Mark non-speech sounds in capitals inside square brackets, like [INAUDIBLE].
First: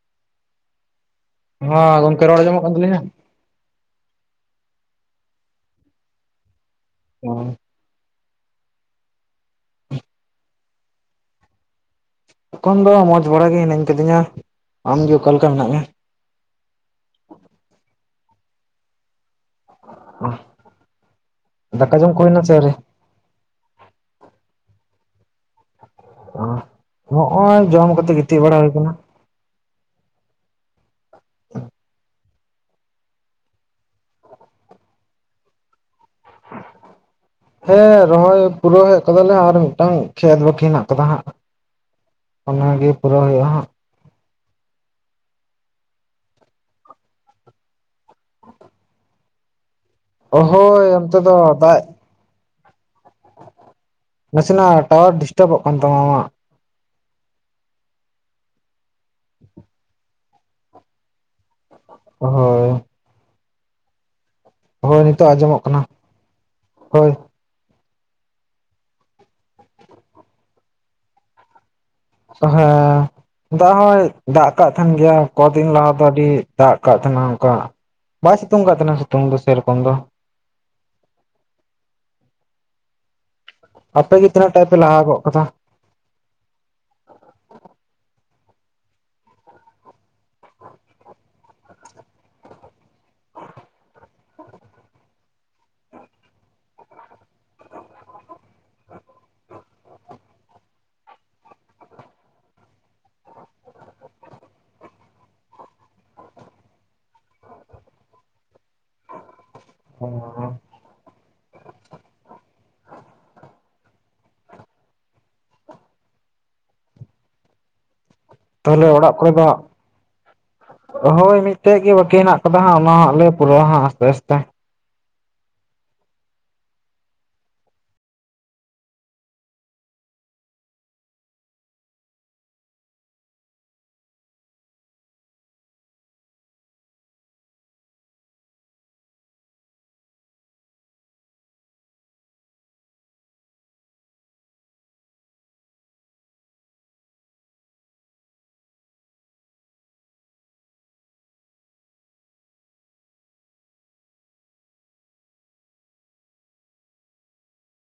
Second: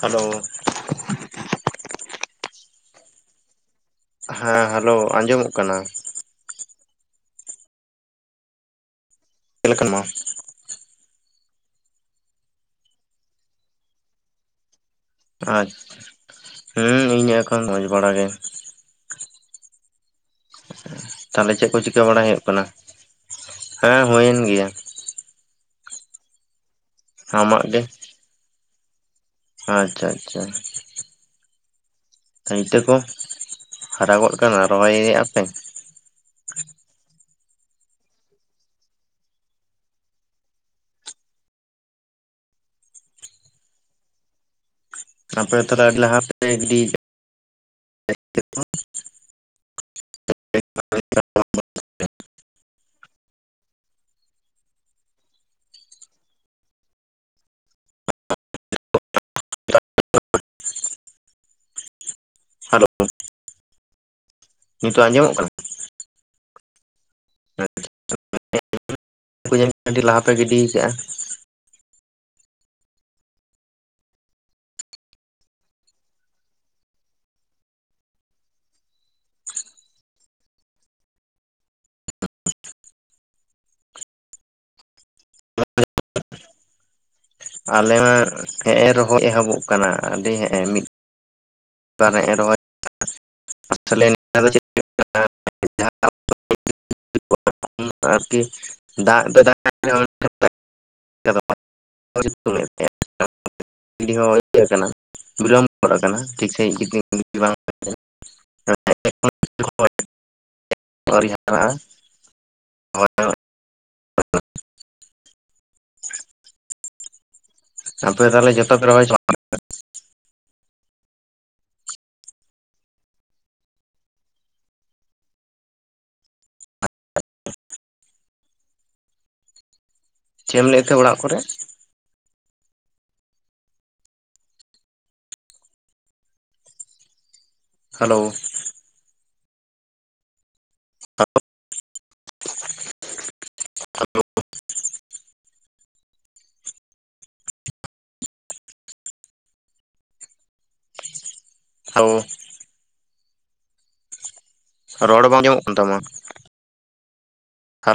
Hello! ᱦᱚᱸ ᱜᱚᱝᱠᱮ ᱨᱚᱲ ᱟᱸᱡᱚᱢᱚ ᱠᱟᱱ ᱛᱟᱹᱞᱤᱧᱟ? ᱦᱮᱸ ᱦᱮᱞᱳ! ᱟᱸᱡᱚᱢᱚᱜ ᱠᱟᱱᱟ ᱾ ᱦᱮᱸ ᱾ ᱪᱮᱫᱞᱮᱠᱟᱱ ᱢᱟ? ᱮᱠᱷᱚᱱ ᱫᱚ ᱢᱚᱸᱡᱽ ᱵᱟᱲᱟ ᱜᱮ ᱦᱤᱱᱟᱹᱧ ᱠᱟᱫᱤᱧᱟ ᱾ ᱟᱢ ᱜᱮ ᱟᱪᱷ ᱦᱩᱸ ᱤᱧ ᱮᱠᱷᱚᱱ ᱢᱚᱡᱽ ᱵᱟᱲᱟ ᱜᱮ ᱾ ᱚ ᱾ ᱛᱟᱦᱚᱞᱮ ᱪᱮᱫ ᱠᱚ ᱪᱤᱠᱟᱹ ᱵᱟᱲᱟ ᱦᱩᱭᱩᱜ ᱠᱟᱱᱟ? ᱟᱹᱣᱨᱤ? ᱦᱮᱸ ᱦᱩᱭᱮᱱ ᱜᱮᱭᱟ ᱾ ᱚ, ᱟᱢᱟᱜ ᱦᱚᱜᱼᱚᱭ ᱜᱮ ᱡᱚᱢ ᱠᱟᱛᱮ ᱜᱤᱛᱤᱡ ᱵᱟᱲᱟ ᱦᱩᱭ ᱠᱟᱱᱟ ᱾ ᱟᱪᱪᱷᱟ ᱟᱪᱪᱷᱟ ᱾ [INAUDIBLE] ᱤᱛᱟᱹ ᱠᱚ ᱦᱟᱨᱟᱜᱚᱫ ᱠᱟᱱᱟ ᱨᱚᱦᱚᱭ ᱮᱫ ᱟᱯᱮ? [INAUDIBLE] ᱦᱮᱸ ᱨᱚᱦᱚᱭ ᱯᱩᱨᱟᱹᱳ ᱦᱮᱡ ᱠᱟᱫᱟᱞᱮ ᱟᱨ ᱢᱤᱫᱴᱟᱝ ᱠᱷᱮᱛ ᱵᱟᱹᱠᱤ ᱦᱮᱱᱟᱜ ᱠᱟᱫᱟ ᱦᱟᱸᱜ᱾ ᱚᱱᱟᱜ ᱜᱮ ᱯᱩᱨᱟᱹᱳ ᱦᱩᱭᱩᱜ-ᱟ ᱦᱟᱸᱜ᱾ ᱟᱯᱮ ᱛᱟᱦᱚᱞᱮ ᱟᱹᱰᱤ ᱞᱟᱦᱟ ᱛᱮᱯᱮ ᱜᱤᱰᱤ [UNINTELLIGIBLE] ᱚ ᱦᱳᱭ ᱚᱱᱛᱮ ᱫᱚ ᱫᱟᱭ ᱱᱟᱥᱮᱱᱟᱜ ᱴᱟᱣᱟᱨ ᱰᱤᱥᱴᱟᱵᱚᱜ ᱠᱟᱱ ᱛᱟᱢᱟ ᱟᱢᱟᱜ᱾ ᱚ ᱦᱚ᱾ [UNINTELLIGIBLE] ᱦᱳᱭ ᱱᱤᱛᱚᱜ ᱟᱸᱡᱚᱢᱚᱜ ᱠᱟᱱᱟ ᱦᱳᱭ᱾ [UNINTELLIGIBLE] ᱦᱳᱭ ᱟᱹᱰᱤ ᱞᱟᱦᱟ ᱯᱮ ᱜᱤᱰᱤ ᱠᱟᱜ-ᱟ᱾ ᱚ ᱦᱮᱸ᱾ ᱫᱟᱜ ᱦᱚᱭ ᱫᱟᱜ ᱠᱟᱫ ᱛᱟᱦᱮᱱ ᱜᱮᱭᱟ ᱠᱚᱫᱤᱱ ᱞᱟᱦᱟ ᱫᱚ ᱟᱹᱰᱤ ᱫᱟᱜ ᱠᱟᱜ ᱛᱟᱦᱮᱸᱱᱟ ᱚᱱᱠᱟ, ᱵᱟᱭ ᱥᱤᱛᱩᱝ ᱠᱟᱜ ᱠᱟᱱᱟ ᱥᱤᱛᱩᱝ ᱫᱚ ᱥᱮᱨᱚᱠᱚᱢ ᱫᱚ᱾ ᱟᱯᱮᱜᱮ ᱛᱤᱹᱱᱟᱜ ᱴᱟᱜᱯᱮ ᱞᱟᱦᱟ ᱜᱚᱫ ᱠᱟᱫᱟ᱾ ᱟᱞᱮ ᱢᱟ ᱦᱮᱸᱜᱼᱮ ᱨᱚᱦᱚᱭ ᱮᱦᱚᱵᱚᱜ ᱠᱟᱱᱟ ᱟᱹᱰᱤ ᱦᱮᱸᱜᱼᱮ ᱢᱤᱫ ᱵᱟᱨ ᱮᱸᱜᱮ ᱨᱚᱦᱚᱭ [UNINTELLIGIBLE] [UNINTELLIGIBLE] ᱟᱨᱠᱤ ᱫᱟᱜ ᱫᱚᱭ ᱫᱟᱜ [UNINTELLIGIBLE] [UNINTELLIGIBLE] ᱜᱤᱰᱤ ᱦᱚᱸ ᱦᱳᱭ ᱟᱠᱟᱱᱟ ᱵᱤᱞᱚᱢ ᱜᱚᱫ ᱟᱠᱟᱱᱟ ᱴᱷᱤᱠ ᱥᱟᱺᱦᱤᱡ ᱡᱩᱫᱤ ᱵᱟᱝ [UNINTELLIGIBLE] ᱦᱚᱸ ᱦᱚᱸ ᱟᱹᱣᱨᱤ ᱦᱟᱨᱟᱜᱼᱟ ᱾ [UNINTELLIGIBLE] [INAUDIBLE] ᱟᱯᱮ ᱛᱟᱦᱚᱞᱮ ᱡᱚᱛᱚ ᱯᱮ ᱛᱟᱦᱚᱞᱮ ᱨᱚᱦᱚᱭ ᱚᱲᱟᱜ ᱪᱟᱵᱟ ᱠᱚᱨᱮ ᱫᱚ ᱦᱟᱸᱜ ᱦᱳᱭ, ᱢᱤᱜᱴᱮᱜ ᱜᱮ ᱵᱟᱹᱠᱤ ᱦᱮᱱᱟᱜ ᱠᱟᱫᱟ ᱦᱟᱸᱜ, ᱚᱱᱟ ᱦᱟᱸᱜ ᱞᱮ ᱯᱩᱨᱟᱹᱣᱟ ᱦᱟᱸᱜ ᱟᱥᱛᱮ ᱟᱥᱛᱮ ᱾ ᱪᱮᱜ ᱮᱢ ᱞᱮᱭᱮᱜ ᱛᱟᱸᱦᱮ ᱚᱲᱟᱜ ᱠᱚᱨᱮᱜ? ᱦᱮᱞᱳ᱾ [UNINTELLIGIBLE] ᱦᱮᱞᱳ᱾ ᱨᱚᱲ ᱵᱟᱝ ᱟᱡᱚᱢᱚᱜ ᱠᱟᱱ ᱛᱟᱢᱟ᱾